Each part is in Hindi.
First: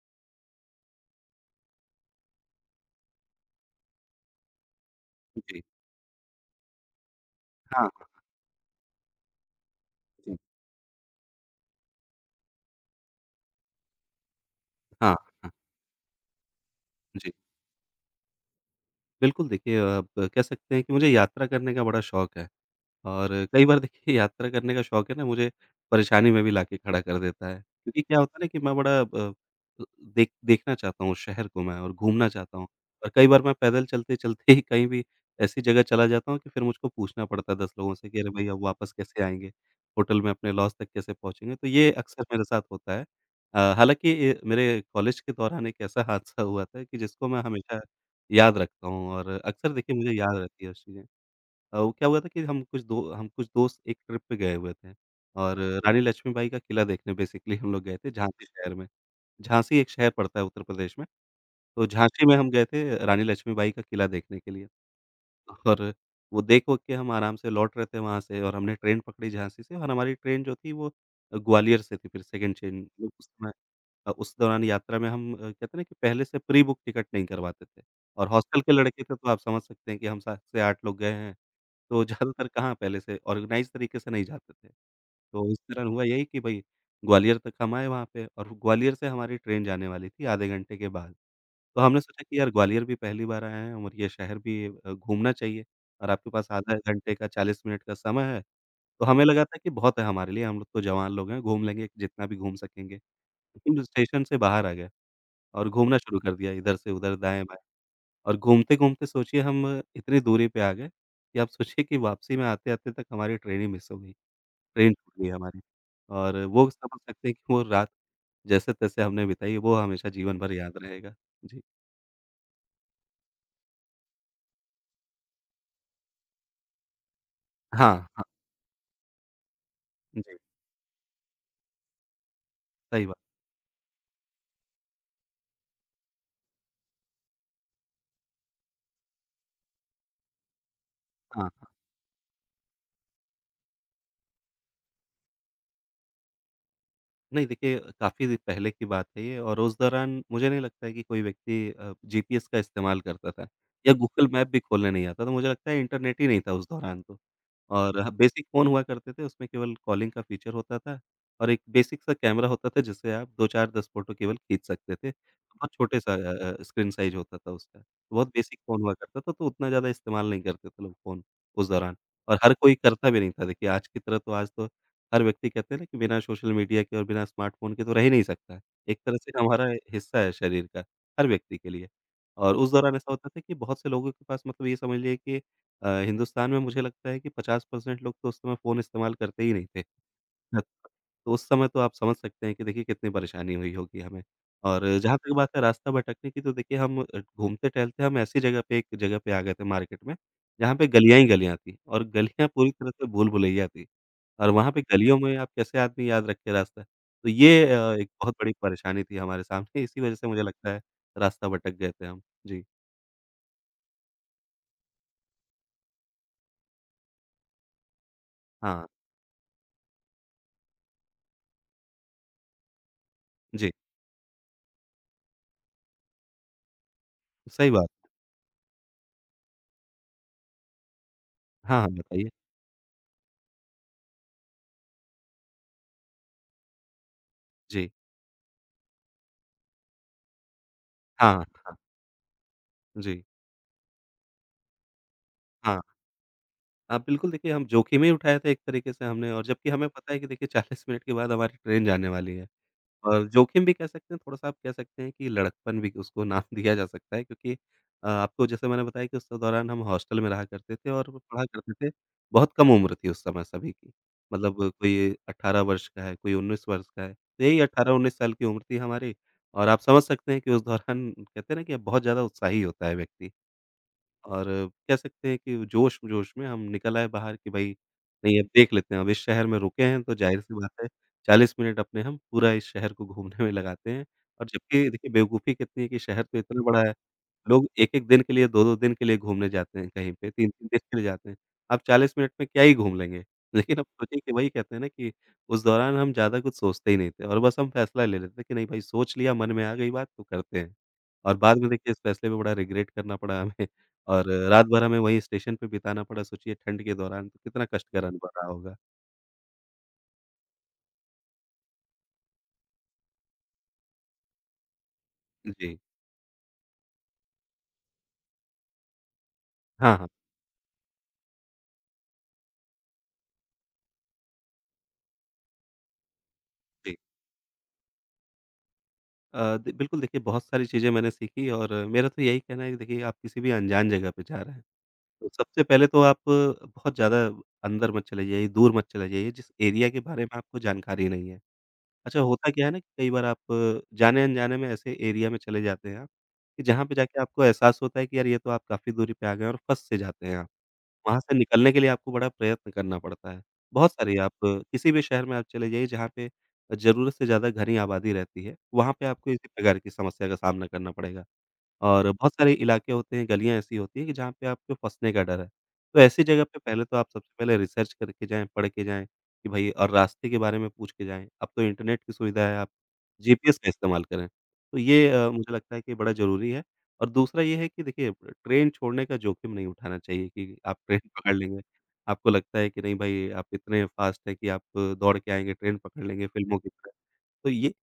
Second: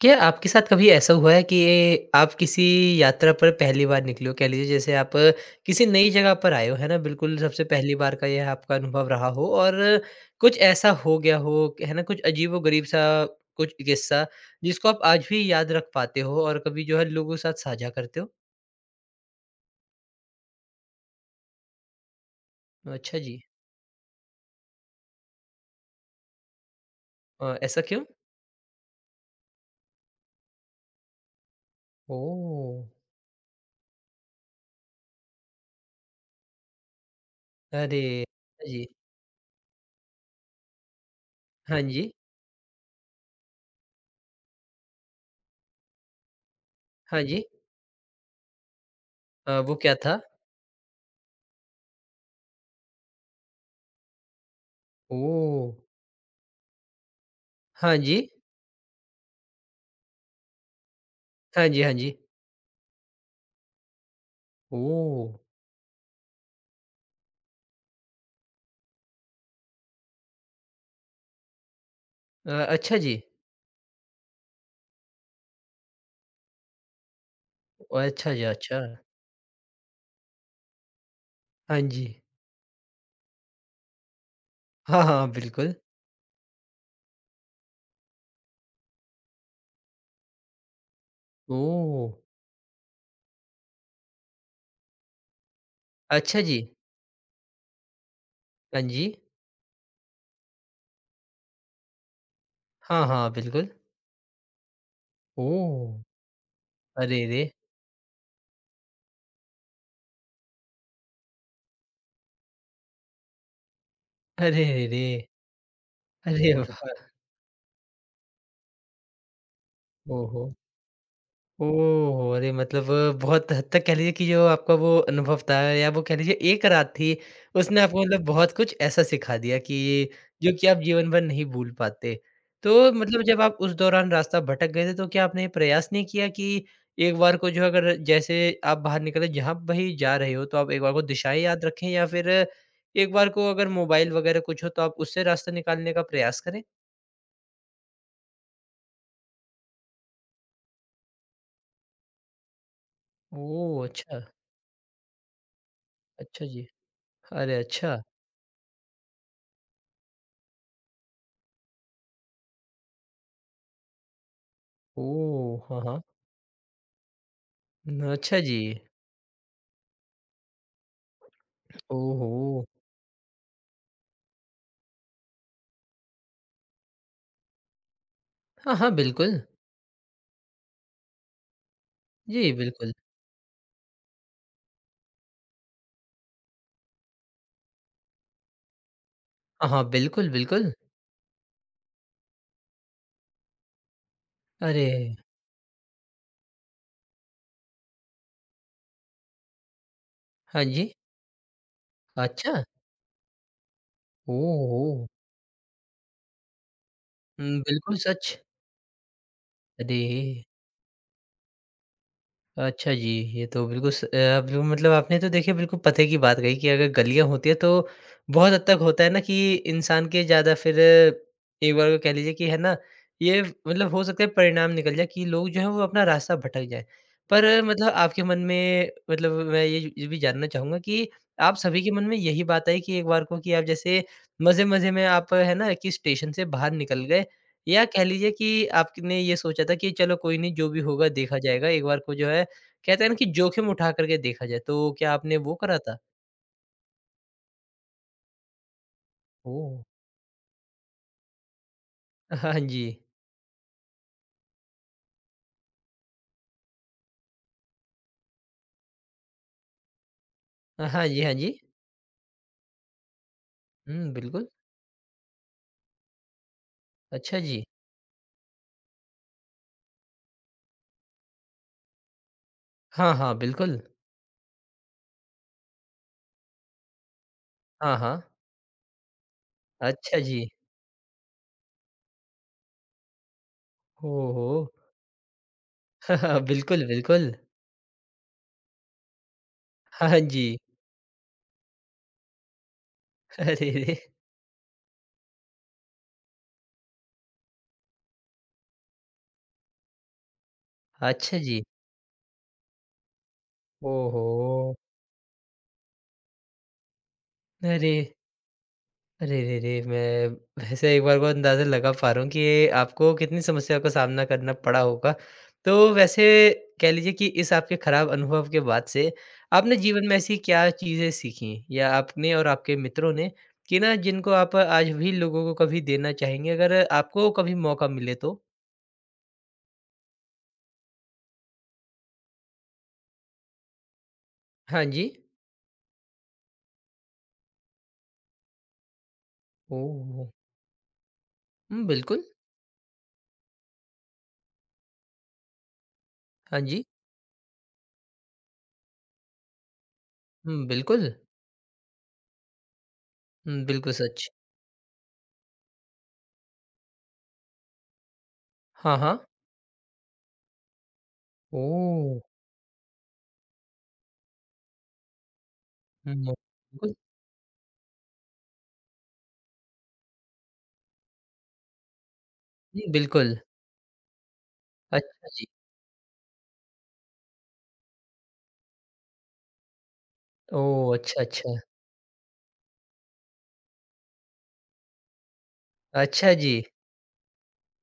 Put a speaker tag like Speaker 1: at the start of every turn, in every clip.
Speaker 1: क्या आपके साथ कभी ऐसा हुआ है कि आप किसी यात्रा पर पहली बार निकले हो? कह लीजिए जैसे आप
Speaker 2: जी।
Speaker 1: किसी नई जगह पर आए हो, है ना? बिल्कुल सबसे
Speaker 2: हाँ,
Speaker 1: पहली
Speaker 2: हाँ,
Speaker 1: बार का यह आपका अनुभव रहा हो और
Speaker 2: जी।
Speaker 1: कुछ ऐसा हो गया हो, है ना? कुछ अजीबो-गरीब सा कुछ किस्सा जिसको आप
Speaker 2: हाँ,
Speaker 1: आज भी
Speaker 2: हाँ,
Speaker 1: याद रख पाते हो और कभी जो है
Speaker 2: जी।
Speaker 1: लोगों के साथ साझा करते हो?
Speaker 2: बिल्कुल देखिए, आप कह सकते हैं कि मुझे यात्रा करने का बड़ा शौक है।
Speaker 1: अच्छा
Speaker 2: और
Speaker 1: जी।
Speaker 2: कई बार देखिए, यात्रा करने का शौक है ना, मुझे परेशानी में भी लाके खड़ा कर देता है।
Speaker 1: ऐसा क्यों?
Speaker 2: क्योंकि क्या होता है ना कि मैं बड़ा देखना चाहता हूँ उस शहर को मैं, और घूमना चाहता हूँ।
Speaker 1: ओह!
Speaker 2: और कई बार मैं पैदल चलते-चलते ही कहीं भी ऐसी जगह चला जाता हूँ कि फिर मुझको पूछना पड़ता है 10 लोगों से कि
Speaker 1: अरे!
Speaker 2: अरे भई, अब
Speaker 1: हाँ जी।
Speaker 2: वापस कैसे आएँगे? होटल में अपने लॉज तक कैसे पहुँचेंगे? तो
Speaker 1: हाँ
Speaker 2: ये
Speaker 1: जी।
Speaker 2: अक्सर मेरे साथ होता है। हालाँकि ये मेरे कॉलेज के दौरान एक ऐसा हादसा हुआ था कि
Speaker 1: हाँ
Speaker 2: जिसको मैं
Speaker 1: जी।
Speaker 2: हमेशा याद रखता हूँ, और अक्सर
Speaker 1: वो क्या
Speaker 2: देखिए मुझे
Speaker 1: था?
Speaker 2: याद रहती है वो चीज़ें। वो क्या हुआ था कि हम कुछ दोस्त एक ट्रिप पे गए हुए थे और
Speaker 1: ओह!
Speaker 2: रानी लक्ष्मीबाई का किला देखने बेसिकली हम लोग
Speaker 1: हाँ
Speaker 2: गए थे
Speaker 1: जी।
Speaker 2: झांसी शहर में। झांसी एक शहर पड़ता है उत्तर प्रदेश में।
Speaker 1: हाँ जी,
Speaker 2: तो
Speaker 1: हाँ जी।
Speaker 2: झांसी में हम गए थे रानी लक्ष्मीबाई का किला देखने के लिए,
Speaker 1: ओह!
Speaker 2: और वो देख ओख के हम आराम से लौट रहे थे वहाँ से, और हमने ट्रेन पकड़ी झांसी से। और हमारी ट्रेन जो थी वो ग्वालियर से थी, फिर सेकंड ट्रेन,
Speaker 1: अच्छा
Speaker 2: मतलब
Speaker 1: जी।
Speaker 2: उस समय उस दौरान यात्रा में हम कहते हैं ना कि पहले से प्री बुक टिकट नहीं करवाते थे,
Speaker 1: ओह!
Speaker 2: और
Speaker 1: अच्छा जी,
Speaker 2: हॉस्टल के
Speaker 1: अच्छा।
Speaker 2: लड़के थे, तो आप समझ सकते हैं कि हम 7 से 8 लोग गए हैं।
Speaker 1: हाँ
Speaker 2: तो
Speaker 1: जी।
Speaker 2: ज़्यादातर कहाँ पहले से ऑर्गेनाइज़ तरीके से नहीं जाते थे।
Speaker 1: हाँ, हाँ,
Speaker 2: तो इस
Speaker 1: बिल्कुल।
Speaker 2: तरह हुआ यही कि भई, ग्वालियर तक हम आए वहाँ पे, और ग्वालियर से हमारी ट्रेन जाने वाली थी आधे घंटे के बाद। तो हमने
Speaker 1: ओह!
Speaker 2: सोचा कि यार, ग्वालियर भी पहली बार आए हैं और ये शहर भी घूमना चाहिए, और आपके
Speaker 1: अच्छा
Speaker 2: पास
Speaker 1: जी।
Speaker 2: आधा घंटे का, 40 मिनट का समय है।
Speaker 1: हाँ
Speaker 2: तो
Speaker 1: जी।
Speaker 2: हमें लगा था कि बहुत है हमारे लिए, हम लोग तो जवान लोग हैं, घूम लेंगे जितना भी घूम सकेंगे।
Speaker 1: हाँ, हाँ, बिल्कुल।
Speaker 2: लेकिन स्टेशन से बाहर आ गए और
Speaker 1: ओह!
Speaker 2: घूमना शुरू कर दिया इधर से उधर,
Speaker 1: अरे रे!
Speaker 2: दाएँ-बाएँ। और घूमते-घूमते सोचिए, हम इतनी दूरी पे आ गए कि आप सोचिए कि वापसी में आते-आते तक हमारी ट्रेन ही मिस हो गई,
Speaker 1: अरे
Speaker 2: ट्रेन
Speaker 1: रे!
Speaker 2: छूट गई हमारी। और
Speaker 1: अरे
Speaker 2: वो
Speaker 1: वाह!
Speaker 2: समझ सकते हैं कि वो रात जैसे-तैसे हमने बिताई, वो हमेशा जीवन
Speaker 1: ओहो!
Speaker 2: भर याद रहेगा। जी।
Speaker 1: ओह! अरे मतलब बहुत हद तक कह लीजिए कि जो आपका वो अनुभव था या वो कह लीजिए एक रात थी, उसने
Speaker 2: हाँ,
Speaker 1: आपको मतलब
Speaker 2: हाँ।
Speaker 1: बहुत कुछ ऐसा सिखा दिया कि
Speaker 2: जी,
Speaker 1: जो कि आप जीवन भर नहीं भूल पाते। तो
Speaker 2: सही बात।
Speaker 1: मतलब जब आप उस दौरान रास्ता भटक गए थे, तो क्या आपने ये प्रयास नहीं किया कि एक बार को जो अगर जैसे आप बाहर निकले जहाँ भी जा रहे हो, तो आप एक बार को दिशाएँ
Speaker 2: हाँ,
Speaker 1: याद
Speaker 2: हाँ।
Speaker 1: रखें या फिर एक बार को अगर मोबाइल वगैरह कुछ हो, तो आप उससे रास्ता निकालने का प्रयास करें?
Speaker 2: नहीं देखिए, काफ़ी पहले की बात है ये, और उस दौरान मुझे नहीं लगता है कि कोई व्यक्ति जीपीएस का इस्तेमाल करता था,
Speaker 1: ओह!
Speaker 2: या
Speaker 1: अच्छा।
Speaker 2: गूगल मैप भी खोलने नहीं आता था। मुझे लगता है इंटरनेट ही नहीं
Speaker 1: अच्छा
Speaker 2: था
Speaker 1: जी।
Speaker 2: उस दौरान। तो
Speaker 1: अरे
Speaker 2: और
Speaker 1: अच्छा!
Speaker 2: ह बेसिक फ़ोन हुआ करते थे, उसमें केवल कॉलिंग का फ़ीचर होता था, और एक बेसिक सा कैमरा होता था जिससे आप 2-4 10 फ़ोटो केवल खींच सकते थे।
Speaker 1: ओह!
Speaker 2: बहुत
Speaker 1: हाँ, हाँ।
Speaker 2: छोटे सा स्क्रीन साइज़ होता था उसका।
Speaker 1: न
Speaker 2: तो बहुत
Speaker 1: अच्छा जी।
Speaker 2: बेसिक फ़ोन हुआ करता था, तो उतना ज़्यादा इस्तेमाल नहीं करते थे लोग फ़ोन उस दौरान, और हर
Speaker 1: ओहो!
Speaker 2: कोई करता भी नहीं था। देखिए, आज की तरह तो, आज तो हर व्यक्ति कहते हैं ना कि बिना सोशल मीडिया के और बिना स्मार्टफ़ोन के तो रह ही नहीं सकता। है।
Speaker 1: हाँ, हाँ,
Speaker 2: एक तरह से
Speaker 1: बिल्कुल।
Speaker 2: हमारा हिस्सा है शरीर का, हर व्यक्ति के लिए।
Speaker 1: जी,
Speaker 2: और उस
Speaker 1: बिल्कुल।
Speaker 2: दौरान ऐसा होता था कि बहुत से लोगों के पास, मतलब ये समझ लीजिए कि हिंदुस्तान में मुझे लगता है कि 50% लोग तो उस समय फ़ोन इस्तेमाल करते ही नहीं
Speaker 1: हाँ,
Speaker 2: थे।
Speaker 1: हाँ, बिल्कुल, बिल्कुल।
Speaker 2: तो उस समय तो आप समझ सकते हैं कि देखिए कितनी परेशानी हुई होगी हमें।
Speaker 1: अरे!
Speaker 2: और जहाँ तक बात है रास्ता भटकने की, तो देखिए हम घूमते-टहलते हम ऐसी जगह पे, एक जगह पे आ गए थे मार्केट में,
Speaker 1: हाँ
Speaker 2: जहाँ पे
Speaker 1: जी।
Speaker 2: गलियाँ ही गलियाँ थी, और गलियाँ
Speaker 1: अच्छा?
Speaker 2: पूरी तरह से भूल-भुलैया थी। और
Speaker 1: ओह
Speaker 2: वहाँ पे
Speaker 1: हो!
Speaker 2: गलियों में आप कैसे आदमी याद रखे रास्ता? तो
Speaker 1: हुँ,
Speaker 2: ये
Speaker 1: बिल्कुल
Speaker 2: एक बहुत
Speaker 1: सच।
Speaker 2: बड़ी परेशानी थी हमारे सामने, इसी
Speaker 1: अरे!
Speaker 2: वजह से मुझे लगता है रास्ता भटक गए थे हम। जी।
Speaker 1: अच्छा जी, ये तो बिल्कुल मतलब आपने तो देखिए बिल्कुल पते की बात कही कि अगर गलियाँ होती हैं तो बहुत हद तक
Speaker 2: हाँ,
Speaker 1: होता है ना कि इंसान के ज़्यादा फिर एक बार को कह लीजिए कि है ना, ये
Speaker 2: जी।
Speaker 1: मतलब हो सकता है परिणाम निकल जाए कि लोग जो हैं वो अपना रास्ता भटक जाएँ। पर
Speaker 2: सही
Speaker 1: मतलब
Speaker 2: बात।
Speaker 1: आपके मन में मतलब मैं ये भी जानना चाहूँगा कि आप
Speaker 2: हाँ,
Speaker 1: सभी
Speaker 2: हाँ,
Speaker 1: के मन में
Speaker 2: बताइए।
Speaker 1: यही बात आई कि एक बार को कि आप जैसे मज़े-मज़े में आप है ना कि स्टेशन से बाहर निकल गए या
Speaker 2: जी।
Speaker 1: कह लीजिए कि आपने ये सोचा था कि चलो कोई नहीं जो भी होगा देखा
Speaker 2: हाँ,
Speaker 1: जाएगा
Speaker 2: हाँ।
Speaker 1: एक बार को जो है कहते हैं ना
Speaker 2: जी।
Speaker 1: कि जोखिम उठा करके देखा जाए, तो क्या आपने वो करा
Speaker 2: हाँ।
Speaker 1: था?
Speaker 2: हाँ, बिल्कुल देखिए, हम जोखिम ही उठाया था एक तरीके से हमने, और जबकि
Speaker 1: ओह!
Speaker 2: हमें पता है कि देखिए 40 मिनट के बाद हमारी ट्रेन जाने वाली है।
Speaker 1: हाँ जी।
Speaker 2: और जोखिम भी कह सकते हैं, थोड़ा-सा आप कह सकते हैं कि लड़कपन भी उसको नाम दिया जा सकता है, क्योंकि आपको जैसे मैंने बताया कि उस दौरान हम हॉस्टल में रहा करते थे
Speaker 1: हाँ
Speaker 2: और
Speaker 1: जी, हाँ
Speaker 2: पढ़ा
Speaker 1: जी।
Speaker 2: करते थे। बहुत कम उम्र थी उस समय सभी की,
Speaker 1: हुँ, बिल्कुल।
Speaker 2: मतलब कोई 18 वर्ष का है, कोई 19 वर्ष का है।
Speaker 1: अच्छा
Speaker 2: तो यही
Speaker 1: जी।
Speaker 2: 18-19 साल की उम्र थी हमारी, और आप समझ सकते हैं कि उस दौरान, कहते हैं ना कि बहुत ज़्यादा उत्साही होता है
Speaker 1: हाँ,
Speaker 2: व्यक्ति।
Speaker 1: हाँ, बिल्कुल।
Speaker 2: और कह सकते हैं कि जोश-जोश में हम निकल आए बाहर कि भई
Speaker 1: हाँ, हाँ।
Speaker 2: नहीं, अब देख लेते हैं, अब इस शहर में रुके हैं तो
Speaker 1: अच्छा जी।
Speaker 2: ज़ाहिर-सी बात है, 40 मिनट अपने हम पूरा इस शहर को घूमने में लगाते हैं। और
Speaker 1: ओहो!
Speaker 2: जबकि देखिए, बेवकूफ़ी कितनी है कि शहर तो इतना बड़ा
Speaker 1: बिल्कुल,
Speaker 2: है,
Speaker 1: बिल्कुल।
Speaker 2: लोग 1-1 दिन के लिए, 2-2 दिन के लिए घूमने जाते हैं कहीं
Speaker 1: हाँ
Speaker 2: पे,
Speaker 1: जी।
Speaker 2: 3-3 दिन के लिए जाते हैं। आप 40 मिनट में क्या ही घूम लेंगे?
Speaker 1: अरे
Speaker 2: लेकिन अब
Speaker 1: रे!
Speaker 2: सोचिए कि वही, कहते हैं ना कि उस दौरान हम ज़्यादा कुछ सोचते ही नहीं थे, और बस हम फैसला ले लेते थे कि नहीं भाई, सोच लिया, मन में आ गई बात, तो करते हैं। और
Speaker 1: अच्छा
Speaker 2: बाद
Speaker 1: जी।
Speaker 2: में देखिए, इस फैसले पे बड़ा रिग्रेट करना पड़ा हमें, और रात
Speaker 1: ओहो!
Speaker 2: भर हमें वहीं स्टेशन पे बिताना पड़ा, सोचिए ठंड के दौरान तो कितना
Speaker 1: अरे!
Speaker 2: कष्टकर अनुभव रहा होगा।
Speaker 1: अरे रे रे! मैं वैसे एक बार को अंदाज़ा लगा पा रहा हूँ कि ये आपको कितनी समस्या का सामना करना पड़ा होगा। तो
Speaker 2: जी।
Speaker 1: वैसे कह लीजिए कि इस आपके खराब अनुभव के बाद से आपने
Speaker 2: हाँ,
Speaker 1: जीवन
Speaker 2: हाँ।
Speaker 1: में ऐसी क्या चीज़ें सीखी या आपने और आपके मित्रों ने कि ना जिनको आप आज भी लोगों को कभी देना चाहेंगे अगर
Speaker 2: जी।
Speaker 1: आपको कभी मौका मिले तो?
Speaker 2: अ, द बिल्कुल देखिए, बहुत सारी चीज़ें मैंने सीखी, और मेरा तो यही कहना है कि देखिए, आप किसी भी अनजान जगह पे जा रहे हैं,
Speaker 1: हाँ जी।
Speaker 2: तो सबसे पहले तो आप बहुत ज़्यादा अंदर मत चले जाइए, दूर मत चले जाइए जिस एरिया के बारे
Speaker 1: ओह!
Speaker 2: में आपको जानकारी नहीं है।
Speaker 1: हुँ,
Speaker 2: अच्छा
Speaker 1: बिल्कुल।
Speaker 2: होता क्या है ना कि कई बार आप जाने-अनजाने में ऐसे एरिया में चले जाते हैं आप,
Speaker 1: हाँ
Speaker 2: कि
Speaker 1: जी।
Speaker 2: जहाँ पे जाके आपको एहसास होता है कि यार, ये तो आप काफ़ी दूरी पे आ गए हैं, और फँस से जाते हैं आप।
Speaker 1: हुँ, बिल्कुल।
Speaker 2: वहाँ से निकलने के लिए आपको बड़ा प्रयत्न करना पड़ता है।
Speaker 1: हुँ, बिल्कुल
Speaker 2: बहुत सारी,
Speaker 1: सच।
Speaker 2: आप किसी भी शहर में आप चले जाइए जहाँ पे ज़रूरत से ज़्यादा घनी आबादी रहती है, वहाँ
Speaker 1: हाँ,
Speaker 2: पे
Speaker 1: हाँ।
Speaker 2: आपको इसी प्रकार की समस्या का सामना करना पड़ेगा। और
Speaker 1: ओह!
Speaker 2: बहुत सारे इलाके होते हैं, गलियाँ ऐसी होती हैं कि जहाँ पे आपको फँसने का डर है। तो
Speaker 1: हुँ,
Speaker 2: ऐसी जगह पे पहले
Speaker 1: बिल्कुल।
Speaker 2: तो आप सबसे पहले रिसर्च करके जाएँ, पढ़ के जाएँ कि भई, और रास्ते के बारे में पूछ के जाएँ। अब तो इंटरनेट की सुविधा है, आप
Speaker 1: हुँ, बिल्कुल।
Speaker 2: जीपीएस का इस्तेमाल करें। तो ये
Speaker 1: अच्छा जी।
Speaker 2: मुझे लगता है कि बड़ा ज़रूरी है। और दूसरा ये है कि देखिए, ट्रेन छोड़ने का जोखिम नहीं उठाना चाहिए कि आप
Speaker 1: ओह!
Speaker 2: ट्रेन
Speaker 1: अच्छा,
Speaker 2: पकड़
Speaker 1: अच्छा।
Speaker 2: लेंगे। आपको लगता है कि नहीं भाई, आप इतने फ़ास्ट हैं कि आप दौड़ के आएँगे, ट्रेन पकड़ लेंगे
Speaker 1: अच्छा जी।
Speaker 2: फ़िल्मों की तरह। तो ये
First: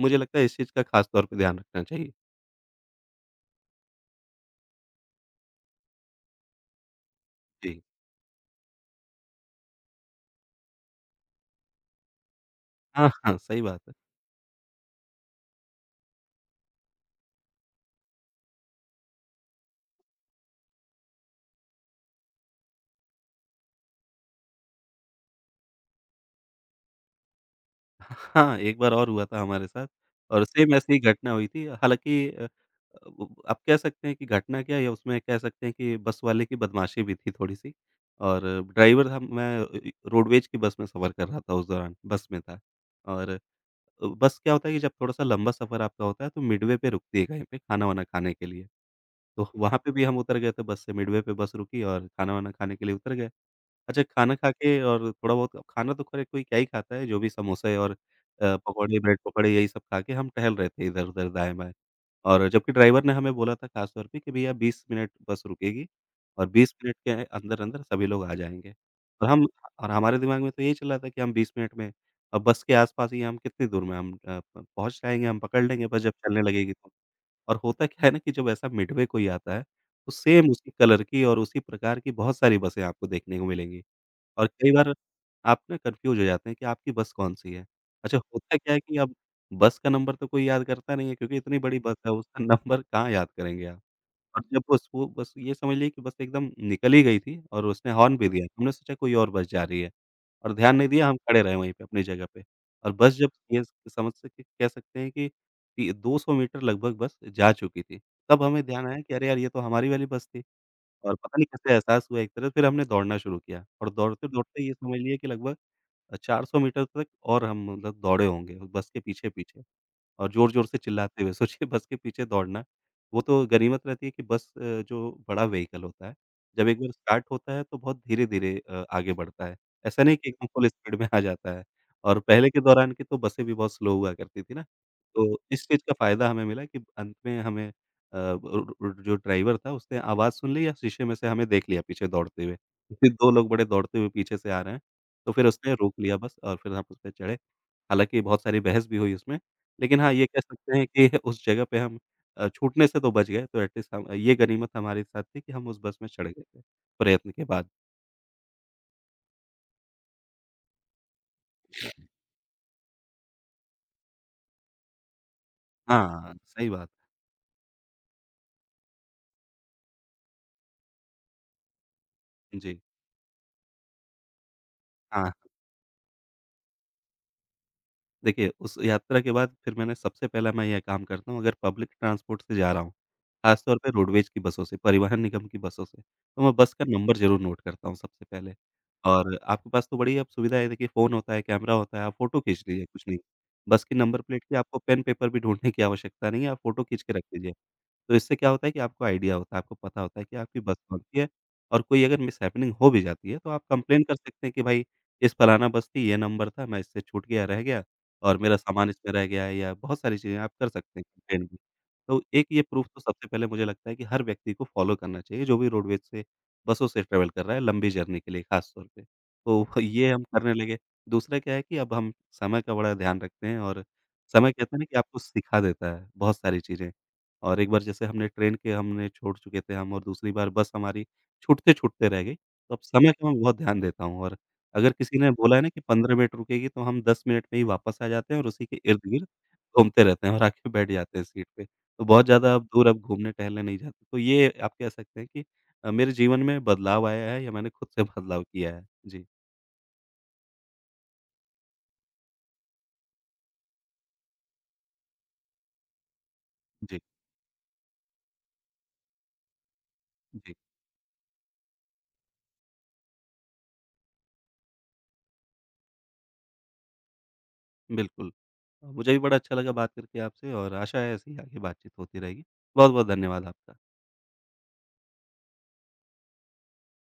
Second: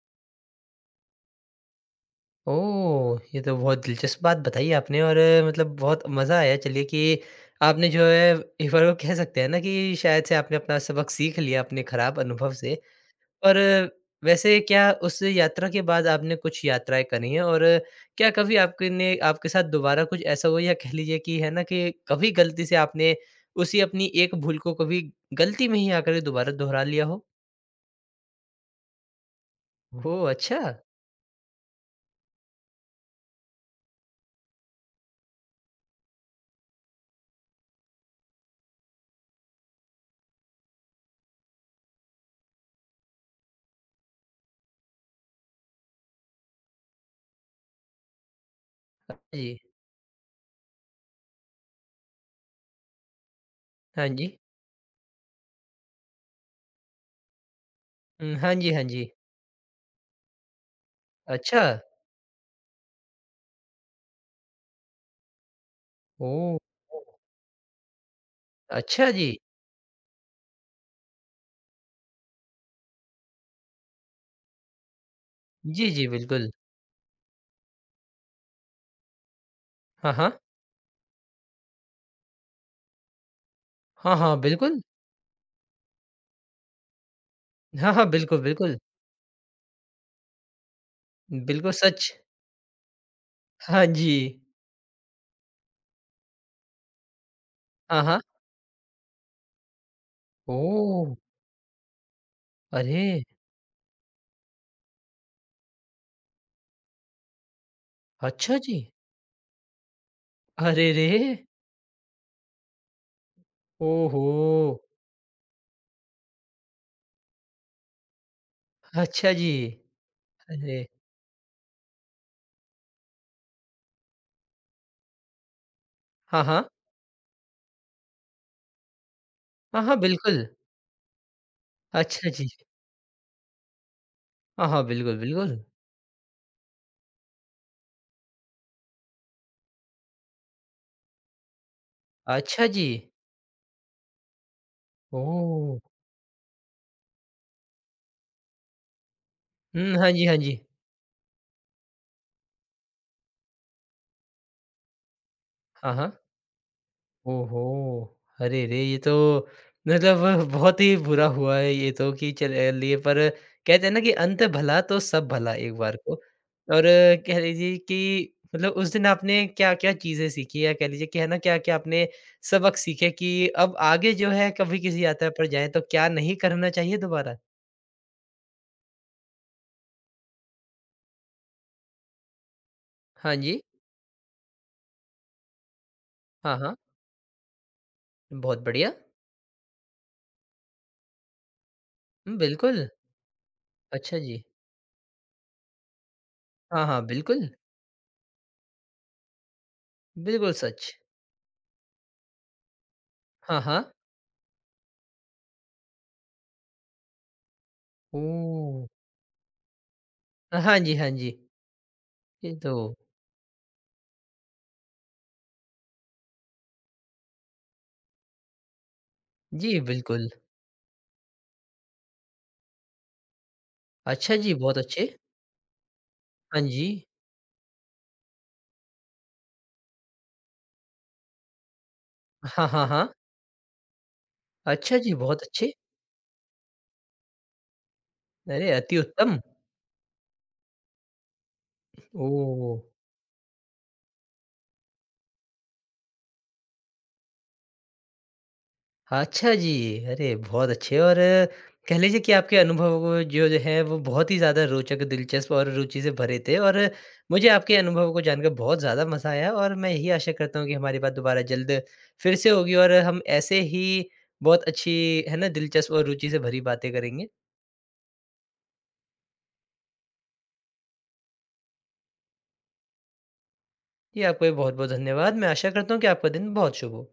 Speaker 2: मुझे लगता है इस चीज़ का ख़ास तौर पे ध्यान रखना चाहिए।
Speaker 1: ओह! ये तो बहुत दिलचस्प बात बताई आपने और मतलब बहुत मज़ा आया चलिए कि
Speaker 2: जी।
Speaker 1: आपने जो है एक बार को कह सकते हैं ना कि शायद से आपने अपना सबक सीख लिया अपने खराब अनुभव से।
Speaker 2: हाँ, हाँ,
Speaker 1: और
Speaker 2: सही बात है।
Speaker 1: वैसे क्या उस यात्रा के बाद आपने कुछ यात्राएँ करी हैं और क्या कभी आपके साथ दोबारा कुछ ऐसा हुआ या कह लीजिए कि है ना कि कभी गलती से आपने उसी अपनी एक भूल को कभी गलती में ही आकर के दोबारा दोहरा लिया हो?
Speaker 2: हाँ, एक बार और हुआ था हमारे साथ,
Speaker 1: ओह!
Speaker 2: और
Speaker 1: अच्छा।
Speaker 2: सेम ऐसी ही घटना हुई थी। हालाँकि अ, ब आप कह सकते हैं कि घटना क्या, या उसमें कह सकते हैं कि बस वाले की बदमाशी भी थी थोड़ी-सी, और ड्राइवर था। मैं अ, इ रोडवेज की बस में सफ़र कर रहा था उस दौरान, बस में था, और बस क्या होता है कि जब थोड़ा-सा लंबा सफ़र आपका होता है, तो मिडवे पे रुकती है कहीं पे खाना-वाना खाने के लिए। तो
Speaker 1: जी।
Speaker 2: वहाँ पे भी हम उतर गए थे बस से, मिडवे पे बस रुकी और खाना-वाना खाने के लिए उतर गए। अच्छा,
Speaker 1: हाँ जी।
Speaker 2: खाना खा के, और थोड़ा बहुत खाना तो खैर कोई क्या ही खाता है, जो भी समोसे और
Speaker 1: हुँ, हाँ जी, हाँ
Speaker 2: पकौड़े,
Speaker 1: जी।
Speaker 2: ब्रेड पकौड़े, यही सब खा के हम टहल रहे थे इधर-उधर,
Speaker 1: अच्छा!
Speaker 2: दाएँ-बाएँ। और जबकि ड्राइवर ने हमें बोला था खास तौर पे कि भैया, 20 मिनट बस रुकेगी और
Speaker 1: ओह!
Speaker 2: 20 मिनट के अंदर-अंदर सभी लोग आ जाएँगे।
Speaker 1: अच्छा जी।
Speaker 2: और हम और हमारे दिमाग में तो यही चल रहा था कि हम 20 मिनट में, और बस के आस-पास ही हम, कितनी दूर में हम अ, प पहुँच जाएँगे, हम पकड़ लेंगे
Speaker 1: जी,
Speaker 2: बस
Speaker 1: जी,
Speaker 2: जब चलने
Speaker 1: बिल्कुल।
Speaker 2: लगेगी तो। और होता क्या है ना कि जब ऐसा मिडवे कोई आता है, तो
Speaker 1: हाँ, हाँ।
Speaker 2: सेम उसी कलर की और उसी प्रकार की बहुत सारी बसें आपको देखने को मिलेंगी,
Speaker 1: हाँ, हाँ,
Speaker 2: और कई
Speaker 1: बिल्कुल।
Speaker 2: बार आप ना कन्फ्यूज़ हो जाते हैं कि आपकी बस कौन-सी है।
Speaker 1: हाँ, हाँ,
Speaker 2: अच्छा,
Speaker 1: बिल्कुल,
Speaker 2: होता क्या
Speaker 1: बिल्कुल।
Speaker 2: है कि अब बस का नंबर तो कोई याद करता नहीं है, क्योंकि इतनी
Speaker 1: बिल्कुल
Speaker 2: बड़ी बस
Speaker 1: सच।
Speaker 2: है, उसका नंबर कहाँ याद करेंगे आप?
Speaker 1: हाँ जी।
Speaker 2: और जब बस वो बस ये समझ लीजिए कि बस एकदम निकल ही गई थी और उसने
Speaker 1: हाँ,
Speaker 2: हॉर्न
Speaker 1: हाँ।
Speaker 2: भी दिया। हमने सोचा कोई और बस जा रही है और ध्यान नहीं
Speaker 1: ओह!
Speaker 2: दिया, हम खड़े रहे वहीं पे अपनी जगह पे। और बस
Speaker 1: अरे!
Speaker 2: जब ये समझ सके कह सकते हैं कि ती 200 मीटर लगभग बस जा चुकी थी। तब
Speaker 1: अच्छा
Speaker 2: हमें
Speaker 1: जी।
Speaker 2: ध्यान आया कि अरे यार, ये तो हमारी वाली बस थी
Speaker 1: अरे रे!
Speaker 2: और पता नहीं कैसे एहसास हुआ एक तरह। फिर हमने दौड़ना शुरू किया और
Speaker 1: ओहो!
Speaker 2: दौड़ते-दौड़ते ये समझ लिए कि लगभग 400 मीटर तक और हम मतलब दौड़े होंगे उस बस के
Speaker 1: अच्छा जी।
Speaker 2: पीछे-पीछे और ज़ोर-ज़ोर से
Speaker 1: अरे!
Speaker 2: चिल्लाते हुए। सोचिए बस के पीछे दौड़ना। वो तो गनीमत रहती है कि बस जो बड़ा व्हीकल होता है,
Speaker 1: हाँ, हाँ।
Speaker 2: जब एक बार स्टार्ट होता है तो बहुत धीरे-धीरे आगे बढ़ता है।
Speaker 1: हाँ, हाँ,
Speaker 2: ऐसा नहीं कि
Speaker 1: बिल्कुल।
Speaker 2: एकदम फुल स्पीड में आ जाता है। और
Speaker 1: अच्छा जी।
Speaker 2: पहले के दौरान की तो बसें भी बहुत स्लो हुआ करती थी ना,
Speaker 1: हाँ, हाँ, बिल्कुल,
Speaker 2: तो
Speaker 1: बिल्कुल।
Speaker 2: इस चीज़ का फ़ायदा हमें मिला कि अंत में हमें अ, ब र र जो ड्राइवर था उसने आवाज़ सुन ली या शीशे में से हमें देख लिया पीछे दौड़ते हुए।
Speaker 1: अच्छा जी।
Speaker 2: फिर 2 लोग बड़े दौड़ते हुए पीछे से आ रहे हैं। तो फिर उसने
Speaker 1: ओह!
Speaker 2: रोक लिया बस और फिर हम उसपे चढ़े। हालाँकि बहुत सारी बहस भी हुई उसमें,
Speaker 1: हुँ,
Speaker 2: लेकिन
Speaker 1: हाँ
Speaker 2: हाँ,
Speaker 1: जी,
Speaker 2: ये
Speaker 1: हाँ
Speaker 2: कह
Speaker 1: जी।
Speaker 2: सकते हैं कि उस जगह पे हम छूटने से तो बच गए। तो एटलीस्ट हम, ये गनीमत हमारे साथ थी कि हम उस
Speaker 1: हाँ,
Speaker 2: बस में
Speaker 1: हाँ।
Speaker 2: चढ़ गए थे, प्रयत्न के
Speaker 1: ओहो!
Speaker 2: बाद।
Speaker 1: अरे रे! ये तो मतलब बहुत ही बुरा हुआ है ये तो कि चलिए पर कहते हैं ना कि अंत भला तो सब भला एक बार को।
Speaker 2: हाँ, सही
Speaker 1: और
Speaker 2: बात
Speaker 1: कह लीजिए कि मतलब उस दिन आपने क्या-क्या चीज़ें सीखी या कह लीजिए कि है ना क्या-क्या आपने
Speaker 2: है।
Speaker 1: सबक
Speaker 2: जी।
Speaker 1: सीखे कि अब आगे जो है कभी किसी यात्रा
Speaker 2: हाँ।
Speaker 1: पर जाएँ तो क्या नहीं करना चाहिए दोबारा?
Speaker 2: देखिए, उस यात्रा के बाद फिर मैंने, सबसे पहला मैं यह काम करता हूँ अगर पब्लिक ट्रांसपोर्ट से जा रहा हूँ,
Speaker 1: हाँ जी।
Speaker 2: ख़ासतौर पे रोडवेज़ की बसों से, परिवहन निगम की बसों से, तो मैं
Speaker 1: हाँ,
Speaker 2: बस
Speaker 1: हाँ।
Speaker 2: का नंबर ज़रूर नोट करता हूँ सबसे पहले।
Speaker 1: बहुत बढ़िया।
Speaker 2: और आपके पास तो बड़ी अब सुविधा है, देखिए फ़ोन होता है, कैमरा होता है, आप
Speaker 1: हुँ,
Speaker 2: फ़ोटो खींच
Speaker 1: बिल्कुल।
Speaker 2: लीजिए, कुछ नहीं। बस की
Speaker 1: अच्छा
Speaker 2: नंबर
Speaker 1: जी।
Speaker 2: प्लेट की, आपको पेन पेपर भी ढूँढने की आवश्यकता नहीं है, आप फ़ोटो
Speaker 1: हाँ, हाँ।
Speaker 2: खींच के रख
Speaker 1: बिल्कुल,
Speaker 2: लीजिए। तो इससे क्या होता है कि आपको आइडिया होता है, आपको पता होता है कि
Speaker 1: बिल्कुल
Speaker 2: आपकी बस
Speaker 1: सच।
Speaker 2: कौन-सी है और कोई अगर मिसहैपनिंग हो भी जाती है, तो
Speaker 1: हाँ,
Speaker 2: आप
Speaker 1: हाँ।
Speaker 2: कंप्लेन कर सकते हैं कि भाई इस फलाना बस थी, ये नंबर था, मैं इससे छूट गया, रह गया। और मेरा
Speaker 1: ओह!
Speaker 2: सामान इसमें रह गया है, या बहुत सारी चीज़ें आप कर
Speaker 1: हाँ जी,
Speaker 2: सकते हैं
Speaker 1: हाँ जी।
Speaker 2: कंप्लेंट भी। तो एक
Speaker 1: ये
Speaker 2: ये
Speaker 1: तो
Speaker 2: प्रूफ़ तो सबसे पहले मुझे लगता है कि हर व्यक्ति को फ़ॉलो करना चाहिए, जो भी रोडवेज़ से बसों से ट्रैवल कर रहा है लंबी जर्नी के लिए ख़ास तौर पे। तो
Speaker 1: जी,
Speaker 2: ये हम
Speaker 1: बिल्कुल।
Speaker 2: करने लगे। दूसरा क्या है कि अब हम समय का बड़ा ध्यान रखते हैं और
Speaker 1: अच्छा
Speaker 2: समय
Speaker 1: जी,
Speaker 2: कहते
Speaker 1: बहुत
Speaker 2: हैं ना कि
Speaker 1: अच्छे।
Speaker 2: आपको सिखा देता है बहुत सारी
Speaker 1: हाँ जी।
Speaker 2: चीज़ें। और एक बार जैसे हमने ट्रेन के हमने छोड़ चुके थे हम और दूसरी बार बस हमारी छूटते-छूटते रह गई,
Speaker 1: हाँ,
Speaker 2: तो अब
Speaker 1: हाँ, हाँ।
Speaker 2: समय का मैं बहुत ध्यान देता हूँ और अगर
Speaker 1: अच्छा जी,
Speaker 2: किसी ने
Speaker 1: बहुत
Speaker 2: बोला है ना
Speaker 1: अच्छे।
Speaker 2: कि 15 मिनट रुकेगी तो हम 10 मिनट में ही वापस आ जाते हैं और उसी
Speaker 1: अरे,
Speaker 2: के
Speaker 1: अति
Speaker 2: इर्द-गिर्द
Speaker 1: उत्तम।
Speaker 2: घूमते रहते हैं और आके बैठ जाते हैं सीट पे। तो बहुत ज़्यादा अब
Speaker 1: ओह!
Speaker 2: दूर, अब घूमने टहलने नहीं जाते। तो ये आप कह सकते हैं कि मेरे जीवन में बदलाव आया है या मैंने खुद से बदलाव किया है। जी,
Speaker 1: अच्छा जी। अरे, बहुत अच्छे और कह लीजिए कि आपके अनुभव को जो जो है वो बहुत ही ज़्यादा रोचक, दिलचस्प और रुचि से भरे थे और
Speaker 2: जी,
Speaker 1: मुझे आपके अनुभव को जानकर बहुत ज़्यादा मज़ा आया और मैं यही आशा
Speaker 2: जी,
Speaker 1: करता हूँ कि हमारी बात दोबारा जल्द फिर से होगी और हम ऐसे ही बहुत अच्छी है ना, दिलचस्प और रुचि से भरी बातें करेंगे।
Speaker 2: बिल्कुल। मुझे भी बड़ा अच्छा लगा बात करके आपसे और आशा है ऐसे ही आगे बातचीत होती रहेगी। बहुत-बहुत धन्यवाद आपका।
Speaker 1: जी, आपका भी बहुत-बहुत धन्यवाद। मैं आशा करता हूँ कि आपका दिन बहुत शुभ हो।